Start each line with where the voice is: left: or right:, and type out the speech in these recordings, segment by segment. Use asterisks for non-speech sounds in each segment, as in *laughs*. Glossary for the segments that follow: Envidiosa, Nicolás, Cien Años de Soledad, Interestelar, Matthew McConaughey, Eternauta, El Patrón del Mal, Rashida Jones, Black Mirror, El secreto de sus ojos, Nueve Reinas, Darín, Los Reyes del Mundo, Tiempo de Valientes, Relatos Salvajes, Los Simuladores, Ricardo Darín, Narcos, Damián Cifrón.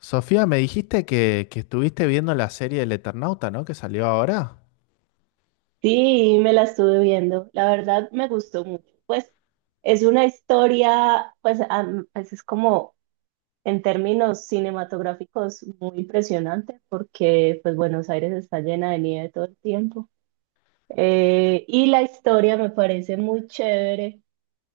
left: Sofía, me dijiste que estuviste viendo la serie del Eternauta, ¿no? Que salió ahora.
right: Sí, me la estuve viendo. La verdad me gustó mucho. Pues es una historia, pues, es como en términos cinematográficos muy impresionante porque pues Buenos Aires está llena de nieve todo el tiempo. Y la historia me parece muy chévere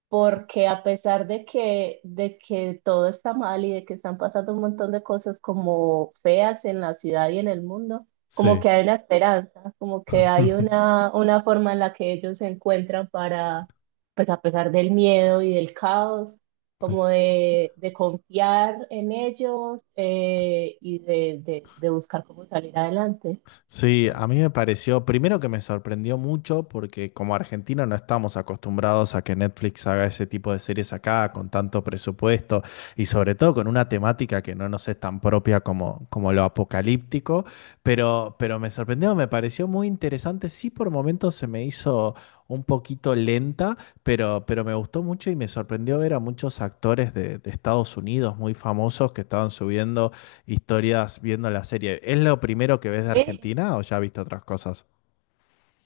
right: porque a pesar de que todo está mal y de que están pasando un montón de cosas como feas en la ciudad y en el mundo, como
left: Sí.
right: que hay una esperanza, como que hay
left: *laughs*
right: una forma en la que ellos se encuentran para, pues a pesar del miedo y del caos, como de confiar en ellos, y de buscar cómo salir adelante.
left: Sí, a mí me pareció, primero que me sorprendió mucho porque como argentino no estamos acostumbrados a que Netflix haga ese tipo de series acá con tanto presupuesto y sobre todo con una temática que no nos es tan propia como lo apocalíptico, pero me sorprendió, me pareció muy interesante, sí por momentos se me hizo un poquito lenta, pero me gustó mucho y me sorprendió ver a muchos actores de Estados Unidos muy famosos que estaban subiendo historias viendo la serie. ¿Es lo primero que ves de
right: Sí.
left: Argentina o ya viste otras cosas?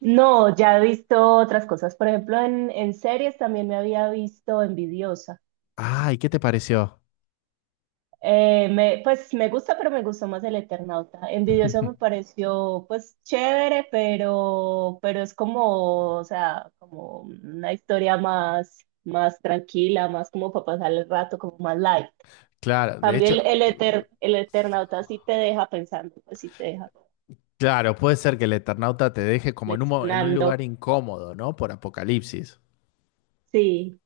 right: No, ya he visto otras cosas. Por ejemplo, en series también me había visto Envidiosa.
left: Ah, ¿y qué te pareció?
right: Pues me gusta, pero me gustó más el Eternauta. Envidiosa me
left: *laughs*
right: pareció pues chévere, pero es como, o sea, como una historia más, tranquila, más como para pasar el rato, como más light. En
left: Claro, de
right: cambio
left: hecho,
right: el Eternauta sí te deja pensando, pues sí te deja
left: claro, puede ser que el Eternauta te deje como en un, en un lugar
right: reflexionando.
left: incómodo, ¿no? Por Apocalipsis.
right: Sí,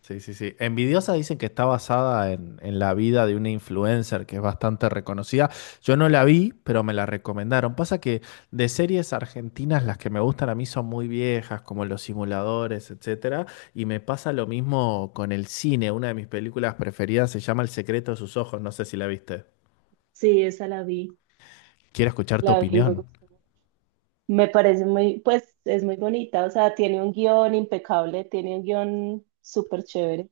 left: Sí, sí, sí. Envidiosa dicen que está basada en la vida de una influencer que es bastante reconocida. Yo no la vi, pero me la recomendaron. Pasa que de series argentinas las que me gustan a mí son muy viejas, como Los Simuladores, etcétera. Y me pasa lo mismo con el cine. Una de mis películas preferidas se llama El Secreto de Sus Ojos. No sé si la viste.
right: sí, esa la vi,
left: Quiero escuchar tu
right: la vi, me
left: opinión.
right: gustó. Me parece muy, pues es muy bonita, o sea, tiene un guión impecable, tiene un guión súper chévere.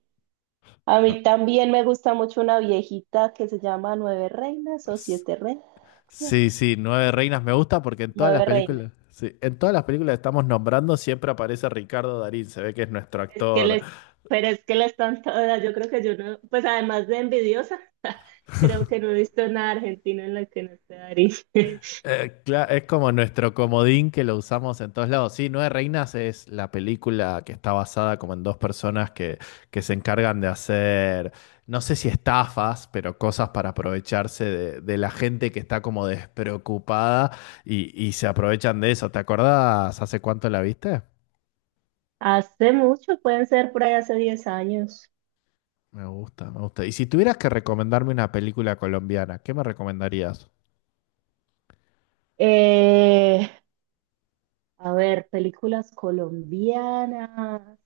right: A
left: No.
right: mí también me gusta mucho una viejita que se llama Nueve Reinas o Siete Reinas, no,
left: Sí, sí, Nueve Reinas me gusta porque en todas las
right: Nueve Reinas.
left: películas, sí, en todas las películas que estamos nombrando siempre aparece Ricardo Darín, se ve que es nuestro
right: Es que
left: actor.
right: les, pero es que las están todas, yo creo que yo no, pues además de envidiosa, *laughs* creo que no he visto nada argentino en la que no esté Darín. *laughs*
left: Es como nuestro comodín que lo usamos en todos lados. Sí, Nueve Reinas es la película que está basada como en dos personas que se encargan de hacer, no sé si estafas, pero cosas para aprovecharse de la gente que está como despreocupada y se aprovechan de eso. ¿Te acordás hace cuánto la viste?
right: Hace mucho, pueden ser por ahí hace 10 años.
left: Me gusta, me gusta. Y si tuvieras que recomendarme una película colombiana, ¿qué me recomendarías?
right: Eh, a ver, películas colombianas.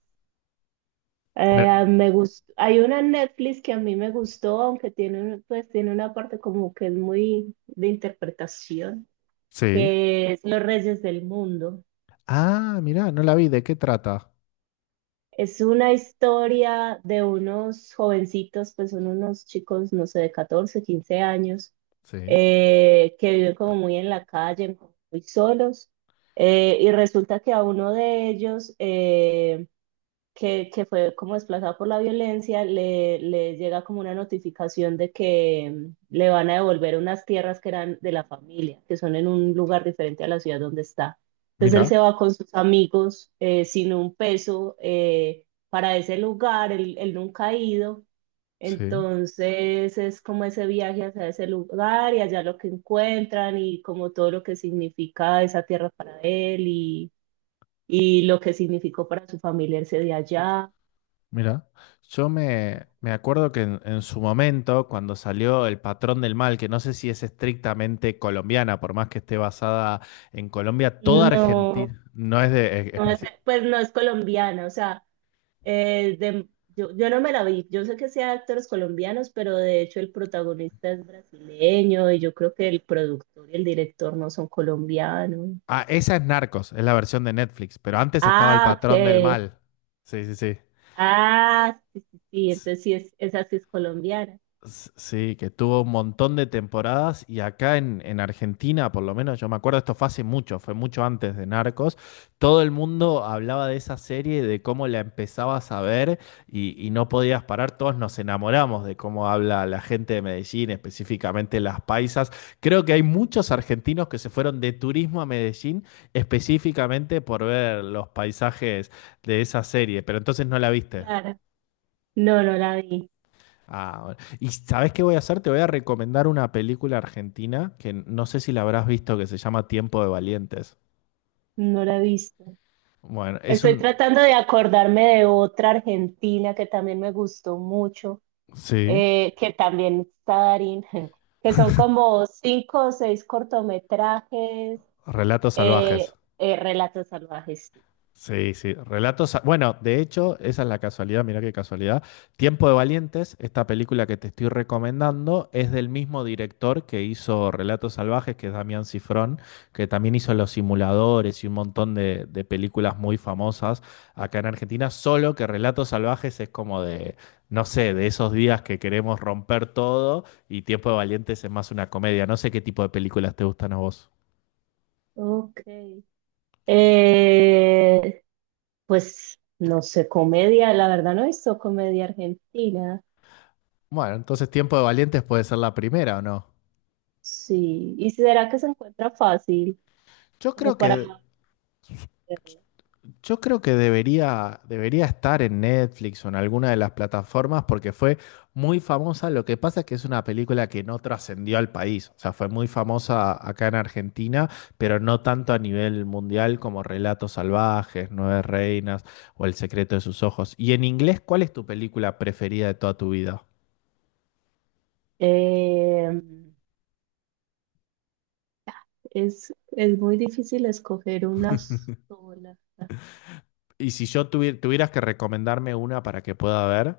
left: Bueno,
right: Hay una en Netflix que a mí me gustó, aunque tiene, tiene una parte como que es muy de interpretación,
left: sí.
right: que es Los Reyes del Mundo.
left: Ah, mirá, no la vi. ¿De qué trata?
right: Es una historia de unos jovencitos, pues son unos chicos, no sé, de 14 15 años,
left: Sí,
right: que viven como muy en la calle, muy solos. Y resulta que a uno de ellos, que fue como desplazado por la violencia, le llega como una notificación de que le van a devolver unas tierras que eran de la familia, que son en un lugar diferente a la ciudad donde está. Entonces él se
left: mira,
right: va con sus amigos, sin un peso, para ese lugar, él nunca ha ido.
left: sí.
right: Entonces es como ese viaje hacia ese lugar y allá lo que encuentran y como todo lo que significa esa tierra para él, y lo que significó para su familia irse de allá.
left: Mira, yo me, me acuerdo que en su momento, cuando salió El Patrón del Mal, que no sé si es estrictamente colombiana, por más que esté basada en Colombia, toda
right: No,
left: Argentina no es de...
right: pues no es colombiana, o sea, eh, de- yo no me la vi, yo sé que sea de actores colombianos, pero de hecho el protagonista es brasileño y yo creo que el productor y el director no son colombianos.
left: Ah, esa es Narcos, es la versión de Netflix, pero antes estaba El
right: Ah,
left: Patrón del
right: ok.
left: Mal. Sí, sí, sí.
right: Ah, sí, sí, sí, entonces sí es, esa sí es colombiana.
left: Sí, que tuvo un montón de temporadas y acá en Argentina, por lo menos yo me acuerdo, esto fue hace mucho, fue mucho antes de Narcos, todo el mundo hablaba de esa serie, de cómo la empezabas a ver y no podías parar, todos nos enamoramos de cómo habla la gente de Medellín, específicamente las paisas. Creo que hay muchos argentinos que se fueron de turismo a Medellín específicamente por ver los paisajes de esa serie, pero entonces no la viste.
right: Claro. No, no la vi,
left: Ah, bueno. ¿Y sabes qué voy a hacer? Te voy a recomendar una película argentina que no sé si la habrás visto, que se llama Tiempo de Valientes.
right: no la he visto.
left: Bueno, es
right: Estoy
left: un...
right: tratando de acordarme de otra argentina que también me gustó mucho,
left: Sí,
right: que también está Darín, *laughs* que son como cinco o seis cortometrajes,
left: Relatos
right: eh,
left: Salvajes.
right: relatos salvajes. Sí.
left: Sí, sí, relatos. Bueno, de hecho, esa es la casualidad, mira qué casualidad. Tiempo de Valientes, esta película que te estoy recomendando, es del mismo director que hizo Relatos Salvajes, que es Damián Cifrón, que también hizo Los Simuladores y un montón de películas muy famosas acá en Argentina, solo que Relatos Salvajes es como de, no sé, de esos días que queremos romper todo y Tiempo de Valientes es más una comedia. No sé qué tipo de películas te gustan a vos.
right: Ok. Eh, pues no sé, comedia, la verdad no he visto comedia argentina.
left: Bueno, entonces Tiempo de Valientes puede ser la primera, ¿o no?
right: Sí, ¿y será que se encuentra fácil
left: Yo
right: como
left: creo
right: para
left: que
right: verla?
left: Yo creo que debería, debería estar en Netflix o en alguna de las plataformas porque fue muy famosa. Lo que pasa es que es una película que no trascendió al país. O sea, fue muy famosa acá en Argentina, pero no tanto a nivel mundial como Relatos Salvajes, Nueve Reinas o El Secreto de sus Ojos. Y en inglés, ¿cuál es tu película preferida de toda tu vida?
right: Eh, es muy difícil escoger una sola.
left: Y si yo tuvieras que recomendarme una para que pueda ver,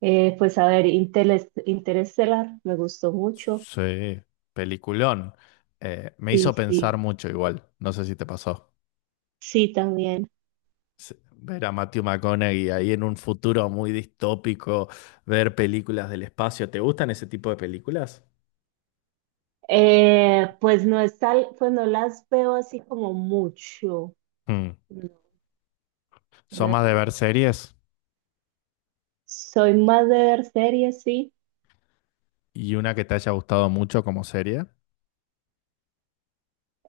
right: Pues a ver, Interestelar me gustó mucho.
left: sí, peliculón. Me hizo
right: Sí,
left: pensar
right: sí,
left: mucho igual. No sé si te pasó.
right: sí, también.
left: Sí, ver a Matthew McConaughey ahí en un futuro muy distópico, ver películas del espacio. ¿Te gustan ese tipo de películas?
right: Pues no es tal, pues no las veo así como mucho.
left: Mm.
right: No, no
left: ¿Son
right: las
left: más de
right: veo
left: ver
right: mucho.
left: series?
right: Soy más de ver series, sí.
left: ¿Y una que te haya gustado mucho como serie?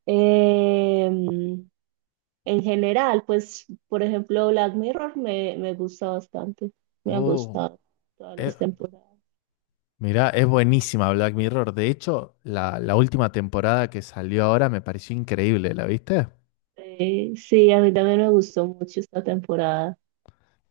right: Em, en general, pues, por ejemplo, Black Mirror me gusta bastante. Me ha
left: Oh,
right: gustado todas
left: eh,
right: las temporadas.
left: mirá, es buenísima Black Mirror. De hecho, la última temporada que salió ahora me pareció increíble, ¿la viste?
right: Sí, a mí también me gustó mucho esta temporada.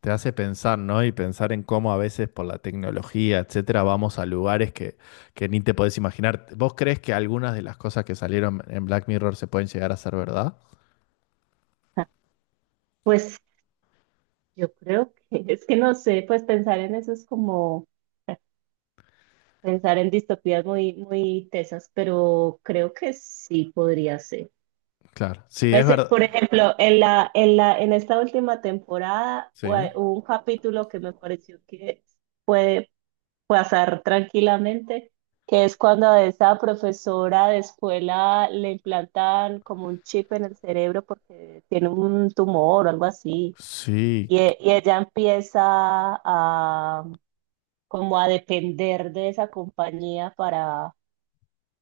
left: Te hace pensar, ¿no? Y pensar en cómo a veces por la tecnología, etcétera, vamos a lugares que ni te podés imaginar. ¿Vos crees que algunas de las cosas que salieron en Black Mirror se pueden llegar a ser verdad?
right: *laughs* Pues yo creo que es que no sé, pues pensar en eso es como. Pensar en distopías muy, muy tesas, pero creo que sí podría ser.
left: Claro. Sí, es
right: Pues, por
left: verdad.
right: ejemplo, en esta última temporada
left: Sí.
right: hubo un capítulo que me pareció que puede pasar tranquilamente, que es cuando a esa profesora de escuela le implantan como un chip en el cerebro porque tiene un tumor o algo así,
left: Sí.
right: y ella empieza a como a depender de esa compañía para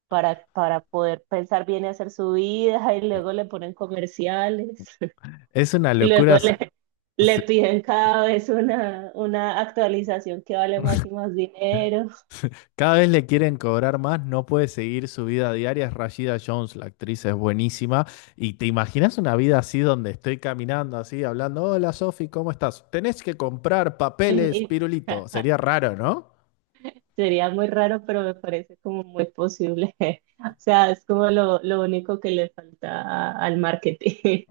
right: para poder pensar bien y hacer su vida, y luego le ponen comerciales,
left: Es una
right: *laughs* y
left: locura.
right: luego le, le
left: S-
right: piden cada vez una actualización que vale más
left: *laughs*
right: y más dinero.
left: Cada vez le quieren cobrar más, no puede seguir su vida diaria. Es Rashida Jones, la actriz es buenísima. Y te imaginas una vida así donde estoy caminando así, hablando, hola Sofi, ¿cómo estás? Tenés que comprar
right: Y-
left: papeles,
right: y-
left: pirulito.
right: *laughs*
left: Sería raro, ¿no?
right: Sería muy raro, pero me parece como muy posible. *laughs* O sea, es como lo único que le falta al marketing. *laughs*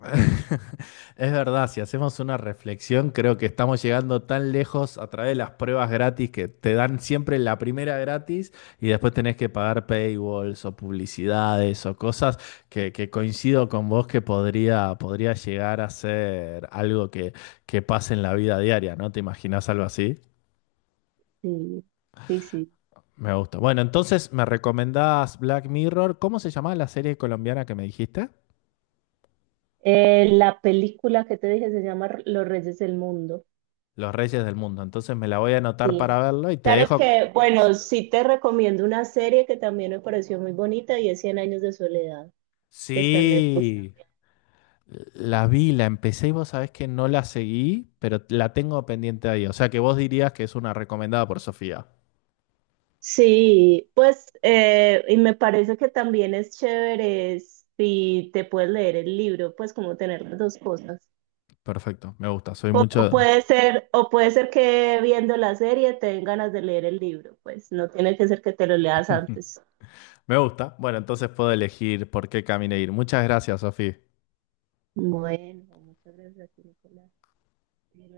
left: Es verdad, si hacemos una reflexión, creo que estamos llegando tan lejos a través de las pruebas gratis que te dan siempre la primera gratis y después tenés que pagar paywalls o publicidades o cosas que coincido con vos que podría, podría llegar a ser algo que pase en la vida diaria, ¿no? ¿Te imaginás algo así?
right: Sí, sí, sí.
left: Me gusta. Bueno, entonces me recomendás Black Mirror. ¿Cómo se llamaba la serie colombiana que me dijiste?
right: La película que te dije se llama Los Reyes del Mundo.
left: Los Reyes del Mundo. Entonces me la voy a anotar
right: Sí,
left: para verlo y te
right: claro
left: dejo.
right: que, bueno, sí te recomiendo una serie que también me pareció muy bonita y es Cien Años de Soledad, que está en Netflix
left: Sí,
right: también.
left: la vi, la empecé y vos sabés que no la seguí, pero la tengo pendiente ahí. O sea que vos dirías que es una recomendada por Sofía.
right: Sí, pues, y me parece que también es chévere si te puedes leer el libro, pues como tener las dos cosas.
left: Perfecto, me gusta, soy mucho...
right: O puede ser que viendo la serie te den ganas de leer el libro, pues no tiene que ser que te lo leas
left: *laughs*
right: antes.
left: Me gusta. Bueno, entonces puedo elegir por qué camino ir. Muchas gracias, Sofía.
right: Bueno, muchas gracias a ti, Nicolás.